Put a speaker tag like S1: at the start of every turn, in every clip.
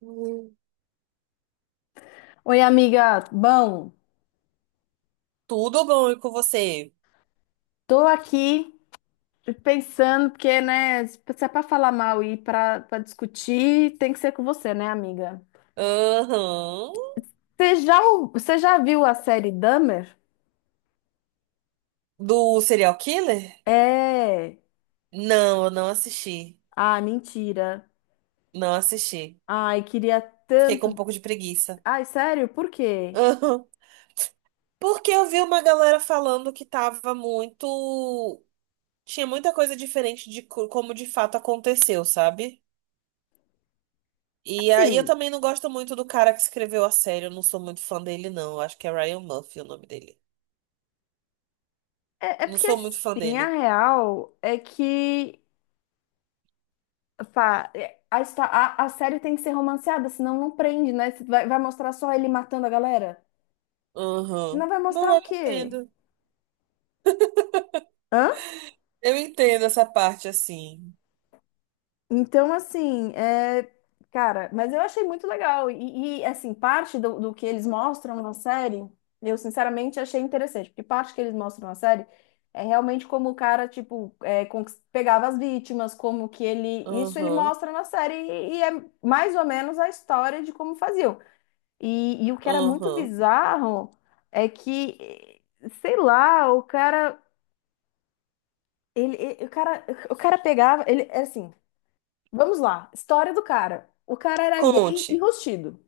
S1: Hum.
S2: Oi, amiga. Bom,
S1: Tudo bom e com você?
S2: tô aqui pensando, porque, né, se é pra falar mal e pra discutir, tem que ser com você, né, amiga?
S1: Aham.
S2: Você já, você já viu a série Dahmer?
S1: Do Serial Killer?
S2: É.
S1: Não, eu não assisti.
S2: Ah, mentira.
S1: Não assisti.
S2: Ai, queria
S1: Fiquei com um
S2: tanto.
S1: pouco de preguiça.
S2: Ai, sério? Por quê?
S1: Aham. Porque eu vi uma galera falando que tava muito. Tinha muita coisa diferente como de fato aconteceu, sabe? E aí eu
S2: Assim,
S1: também não gosto muito do cara que escreveu a série. Eu não sou muito fã dele, não. Eu acho que é Ryan Murphy o nome dele.
S2: é
S1: Não
S2: porque,
S1: sou muito fã
S2: assim, a
S1: dele.
S2: real é que, pá, é, a, a série tem que ser romanceada, senão não prende, né? Vai mostrar só ele matando a galera? Senão
S1: Aham.
S2: vai mostrar
S1: Não, eu
S2: o quê?
S1: entendo.
S2: Hã?
S1: Eu entendo essa parte assim.
S2: Então, assim, é... cara, mas eu achei muito legal. E, assim, parte do que eles mostram na série, eu sinceramente achei interessante, porque parte que eles mostram na série é realmente como o cara, tipo, é, pegava as vítimas, como que ele. Isso ele
S1: Aham,
S2: mostra na série e é mais ou menos a história de como faziam. E o que era muito
S1: aham.
S2: bizarro é que, sei lá, o cara. Ele, o cara pegava, ele, assim, vamos lá. História do cara. O cara era gay
S1: Conte.
S2: enrustido.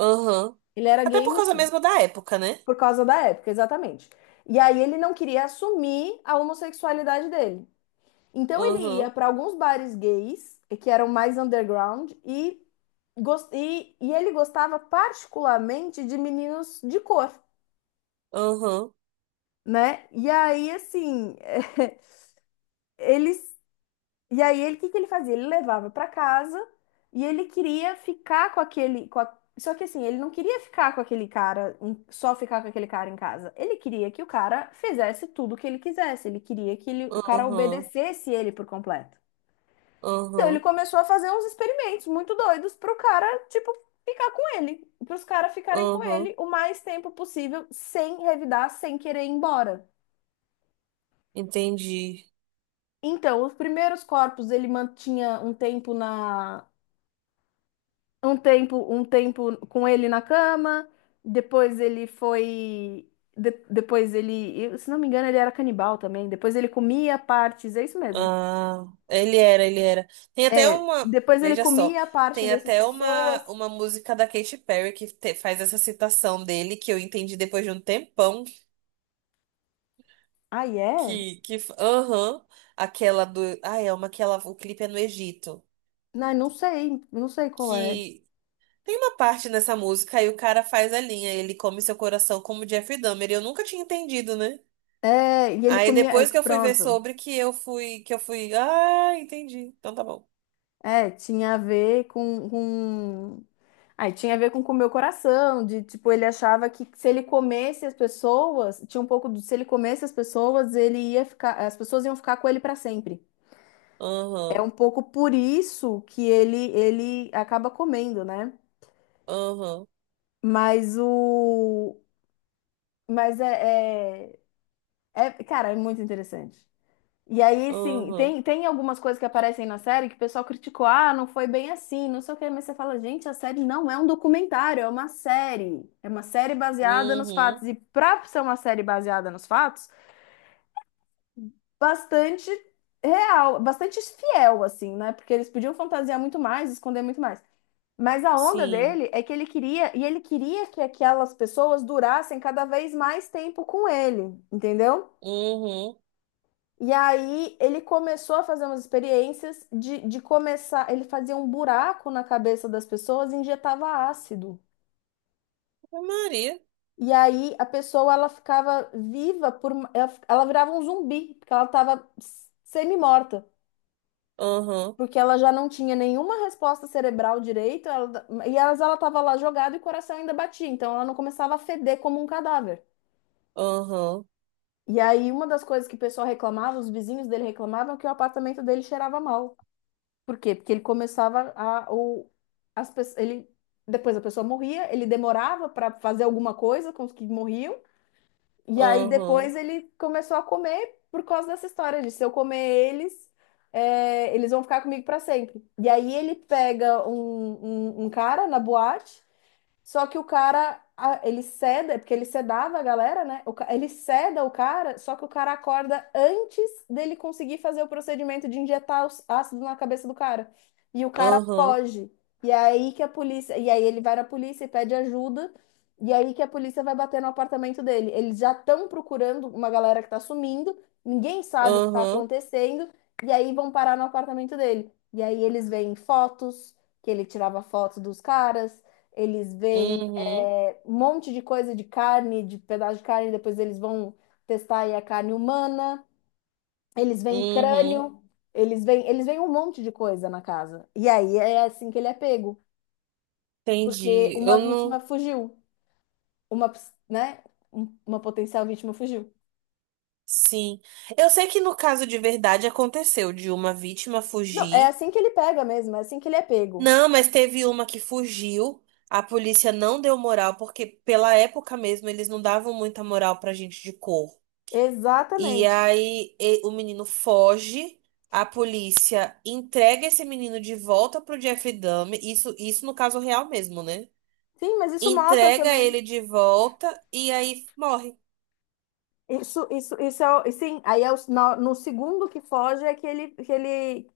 S1: Aham.
S2: Ele era
S1: Até
S2: gay
S1: por causa
S2: enrustido.
S1: mesmo da época, né?
S2: Por causa da época, exatamente. E aí ele não queria assumir a homossexualidade dele. Então ele ia
S1: Aham,
S2: para alguns bares gays, que eram mais underground, e, e ele gostava particularmente de meninos de cor,
S1: aham,
S2: né? E aí, assim, eles e aí ele, o que que ele fazia? Ele levava para casa e ele queria ficar com aquele, só que assim, ele não queria ficar com aquele cara, só ficar com aquele cara em casa. Ele queria que o cara fizesse tudo o que ele quisesse. Ele queria que o cara
S1: aham,
S2: obedecesse ele por completo. Então ele
S1: aham,
S2: começou a fazer uns experimentos muito doidos pro cara, tipo, ficar com ele, pros caras ficarem com
S1: aham.
S2: ele o mais tempo possível, sem revidar, sem querer ir embora.
S1: Entendi.
S2: Então, os primeiros corpos ele mantinha um tempo na um tempo com ele na cama, depois ele foi, depois ele, se não me engano, ele era canibal também. Depois ele comia partes, é isso mesmo.
S1: Ah, ele era, ele era. Tem até
S2: É,
S1: uma,
S2: depois ele
S1: veja só,
S2: comia a parte
S1: tem
S2: dessas
S1: até
S2: pessoas.
S1: uma música da Katy Perry faz essa citação dele, que eu entendi depois de um tempão,
S2: Ah, é?
S1: que, que, aham, aquela do, ah, é uma que ela, o clipe é no Egito
S2: Não, não sei, não sei qual é.
S1: que tem uma parte nessa música aí o cara faz a linha, ele come seu coração como Jeff Dahmer, e eu nunca tinha entendido, né?
S2: É, e ele
S1: Aí
S2: comia, é,
S1: depois que eu fui ver
S2: pronto.
S1: sobre que eu fui, ah, entendi. Então tá bom.
S2: É, tinha a ver com... Aí tinha a ver com o meu coração, de tipo, ele achava que se ele comesse as pessoas, tinha um pouco do se ele comesse as pessoas, ele ia ficar, as pessoas iam ficar com ele para sempre. É
S1: Aham,
S2: um pouco por isso que ele acaba comendo, né?
S1: aham,
S2: Mas o mas é, é, é- cara, é muito interessante. E aí, sim,
S1: aham,
S2: tem, tem algumas coisas que aparecem na série que o pessoal criticou, ah, não foi bem assim, não sei o quê, mas você fala, gente, a série não é um documentário, é uma série. É uma série baseada nos
S1: uhum,
S2: fatos. E pra ser uma série baseada nos fatos, bastante real, bastante fiel, assim, né? Porque eles podiam fantasiar muito mais, esconder muito mais. Mas a onda
S1: sim,
S2: dele é que ele queria, e ele queria que aquelas pessoas durassem cada vez mais tempo com ele, entendeu?
S1: uhum,
S2: E aí ele começou a fazer umas experiências de começar. Ele fazia um buraco na cabeça das pessoas e injetava ácido.
S1: Ave Maria,
S2: E aí a pessoa ela ficava viva por, ela, ela virava um zumbi, porque ela estava semi-morta,
S1: aham,
S2: porque ela já não tinha nenhuma resposta cerebral direito, e elas ela estava lá jogada e o coração ainda batia, então ela não começava a feder como um cadáver.
S1: aham,
S2: E aí uma das coisas que o pessoal reclamava, os vizinhos dele reclamavam, que o apartamento dele cheirava mal. Por quê? Porque ele começava a. O, as, ele, depois a pessoa morria, ele demorava para fazer alguma coisa com os que morriam, e aí
S1: aham,
S2: depois ele começou a comer por causa dessa história de se eu comer eles, é, eles vão ficar comigo para sempre. E aí ele pega um cara na boate só que o cara, ele ceda, é porque ele sedava a galera, né? O ele ceda o cara, só que o cara acorda antes dele conseguir fazer o procedimento de injetar os ácido na cabeça do cara. E o cara
S1: aham,
S2: foge. E é aí que a polícia, e aí ele vai na polícia e pede ajuda. E é aí que a polícia vai bater no apartamento dele. Eles já estão procurando uma galera que tá sumindo, ninguém sabe o que tá
S1: aham,
S2: acontecendo, e aí vão parar no apartamento dele. E aí eles veem fotos, que ele tirava fotos dos caras eles veem
S1: uhum,
S2: é, um monte de coisa de carne, de pedaço de carne, depois eles vão testar aí a carne humana. Eles veem
S1: uhum,
S2: crânio, eles veem um monte de coisa na casa. E aí é assim que ele é pego, porque
S1: entendi.
S2: uma
S1: Eu
S2: vítima
S1: não.
S2: fugiu, uma, né, uma potencial vítima fugiu.
S1: Sim. Eu sei que no caso de verdade aconteceu de uma vítima
S2: Não, é
S1: fugir.
S2: assim que ele pega mesmo, é assim que ele é pego.
S1: Não, mas teve uma que fugiu. A polícia não deu moral, porque pela época mesmo eles não davam muita moral pra gente de cor. E
S2: Exatamente.
S1: aí o menino foge, a polícia entrega esse menino de volta pro Jeff Dahmer. Isso no caso real mesmo, né?
S2: Sim, mas isso mostra
S1: Entrega
S2: também.
S1: ele de volta e aí morre,
S2: Isso é, e sim, aí é no, no segundo que foge é que ele,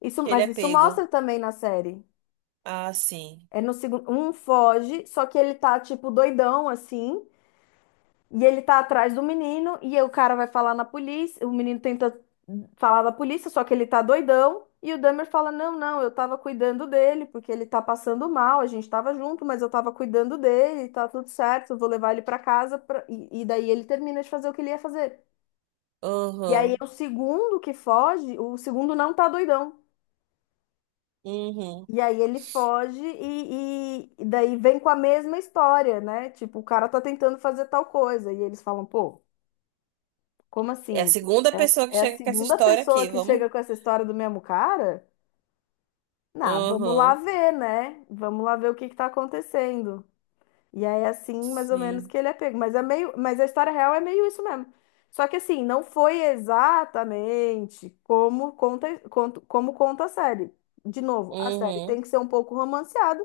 S2: isso,
S1: que ele
S2: mas
S1: é
S2: isso
S1: pego.
S2: mostra também na série.
S1: Ah, sim.
S2: É no segundo, um foge, só que ele tá tipo doidão assim, e ele tá atrás do menino e o cara vai falar na polícia, o menino tenta falar da polícia, só que ele tá doidão, e o Dahmer fala: "Não, não, eu tava cuidando dele, porque ele tá passando mal, a gente tava junto, mas eu tava cuidando dele, tá tudo certo, eu vou levar ele pra casa pra-" E, e daí ele termina de fazer o que ele ia fazer. E aí
S1: Aham.
S2: é o segundo que foge, o segundo não tá doidão.
S1: Uhum.
S2: E aí ele foge e, e daí vem com a mesma história, né? Tipo, o cara tá tentando fazer tal coisa. E eles falam, pô, como
S1: É a
S2: assim?
S1: segunda pessoa que
S2: É, é a
S1: chega com essa
S2: segunda
S1: história
S2: pessoa
S1: aqui,
S2: que
S1: vamos.
S2: chega com essa história do mesmo cara? Nah, vamos lá
S1: Uhum.
S2: ver, né? Vamos lá ver o que que tá acontecendo. E aí, é assim, mais ou menos
S1: Sim.
S2: que ele é pego. Mas é meio, mas a história real é meio isso mesmo. Só que assim, não foi exatamente como conta, como conta a série. De novo, a série tem
S1: Uhum.
S2: que ser um pouco romanceada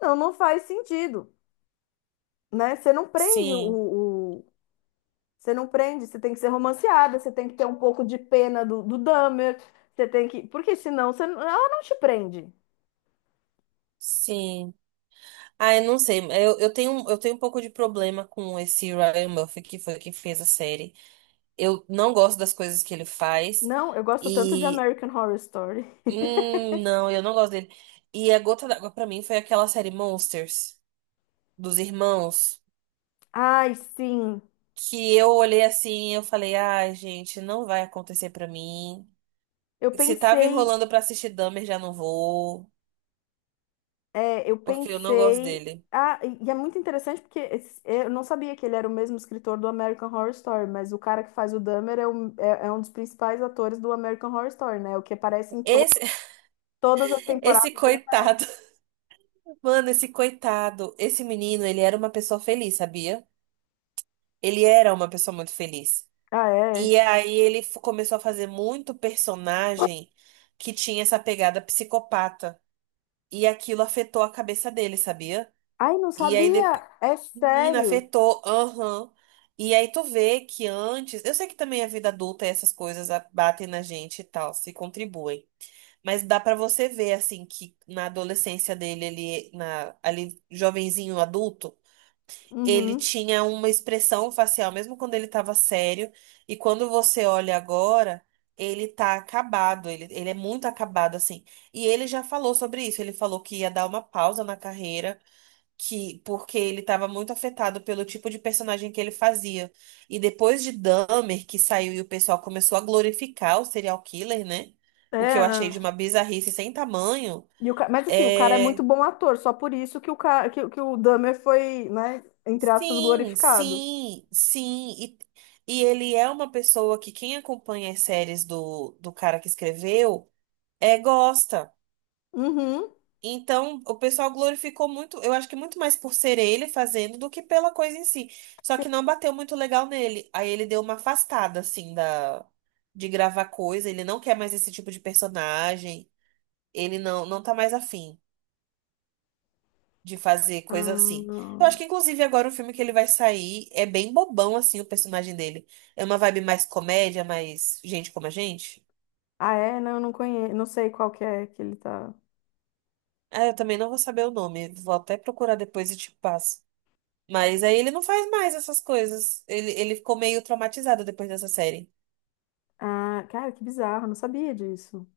S2: não, não faz sentido, né? Você não prende
S1: Sim.
S2: o- Você não prende, você tem que ser romanceada, você tem que ter um pouco de pena do, do Dahmer, você tem que... Porque senão você... não- ela não te prende.
S1: Sim. Ah, eu não sei. Eu tenho um pouco de problema com esse Ryan Murphy, que foi quem fez a série. Eu não gosto das coisas que ele faz.
S2: Não, eu gosto tanto de
S1: E.
S2: American Horror Story.
S1: Não, eu não gosto dele. E a gota d'água pra mim foi aquela série Monsters, dos irmãos,
S2: Ai, sim.
S1: que eu olhei assim e eu falei, ai, gente, não vai acontecer pra mim.
S2: Eu
S1: Se tava
S2: pensei...
S1: enrolando pra assistir Dahmer, já não vou,
S2: é, eu
S1: porque eu não gosto
S2: pensei...
S1: dele.
S2: Ah, e é muito interessante porque esse- é, eu não sabia que ele era o mesmo escritor do American Horror Story, mas o cara que faz o Dahmer é, um é é um dos principais atores do American Horror Story, né? O que aparece em to-
S1: Esse,
S2: todas as
S1: esse
S2: temporadas.
S1: coitado, mano, esse coitado, esse menino, ele era uma pessoa feliz, sabia? Ele era uma pessoa muito feliz.
S2: Ah, é?
S1: E aí começou a fazer muito personagem que tinha essa pegada psicopata. E aquilo afetou a cabeça dele, sabia?
S2: Ai, não
S1: E aí depois,
S2: sabia. É
S1: menina,
S2: sério.
S1: afetou, aham. E aí tu vê que antes, eu sei que também a vida adulta e essas coisas batem na gente e tal, se contribuem. Mas dá pra você ver, assim, que na adolescência dele, ele, na, ali, jovenzinho, adulto, ele
S2: Uhum.
S1: tinha uma expressão facial, mesmo quando ele tava sério. E quando você olha agora, ele tá acabado, ele é muito acabado, assim. E ele já falou sobre isso, ele falou que ia dar uma pausa na carreira que porque ele estava muito afetado pelo tipo de personagem que ele fazia. E depois de Dahmer, que saiu e o pessoal começou a glorificar o serial killer, né? O que eu achei
S2: Era.
S1: de uma bizarrice sem tamanho.
S2: E o mas assim, o cara é muito
S1: É...
S2: bom ator, só por isso que o, ca... que o Dahmer foi, né, entre aspas,
S1: Sim,
S2: glorificado.
S1: sim, sim. E ele é uma pessoa que quem acompanha as séries do cara que escreveu é gosta.
S2: Uhum.
S1: Então, o pessoal glorificou muito, eu acho que muito mais por ser ele fazendo do que pela coisa em si. Só que
S2: Sim.
S1: não bateu muito legal nele. Aí ele deu uma afastada, assim, da, de gravar coisa. Ele não quer mais esse tipo de personagem. Ele não tá mais afim de fazer
S2: Ah,
S1: coisa assim. Eu acho
S2: não.
S1: que, inclusive, agora o filme que ele vai sair é bem bobão, assim, o personagem dele. É uma vibe mais comédia, mais gente como a gente.
S2: Ah, é? Não, eu não conheço, não sei qual que é que ele tá.
S1: Ah, eu também não vou saber o nome. Vou até procurar depois e te passo. Mas aí ele não faz mais essas coisas. Ele ficou meio traumatizado depois dessa série.
S2: Ah, cara, que bizarro, não sabia disso.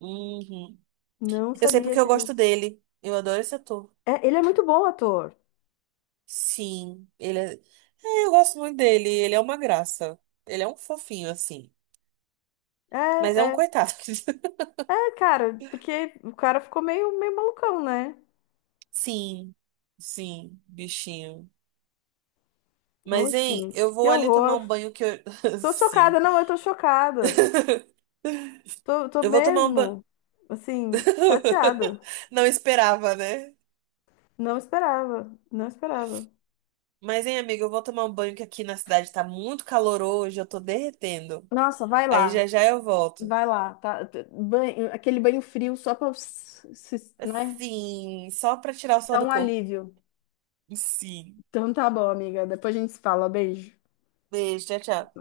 S1: Uhum.
S2: Não
S1: Eu sei
S2: sabia
S1: porque eu gosto
S2: disso.
S1: dele. Eu adoro esse ator.
S2: É, ele é muito bom ator.
S1: Sim, ele é... é, eu gosto muito dele. Ele é uma graça. Ele é um fofinho, assim.
S2: É,
S1: Mas é um
S2: é,
S1: coitado.
S2: é, cara, porque o cara ficou meio, meio malucão, né?
S1: Sim, sim, bichinho.
S2: Ô,
S1: Mas, hein, eu
S2: gente, que
S1: vou ali tomar
S2: horror.
S1: um banho que eu.
S2: Tô chocada,
S1: Sim.
S2: não, eu tô chocada. Tô, tô
S1: Eu vou tomar um banho.
S2: mesmo, assim, chateada.
S1: Não esperava, né?
S2: Não esperava, não esperava.
S1: Mas, hein, amiga, eu vou tomar um banho que aqui na cidade tá muito calor hoje, eu tô derretendo.
S2: Nossa,
S1: Aí já já eu volto.
S2: vai lá, tá? T- Banho, aquele banho frio só pra, né,
S1: Assim, só pra tirar o sol
S2: dar
S1: do
S2: um
S1: corpo.
S2: alívio.
S1: Sim.
S2: Então tá bom, amiga. Depois a gente se fala. Beijo.
S1: Beijo, tchau, tchau.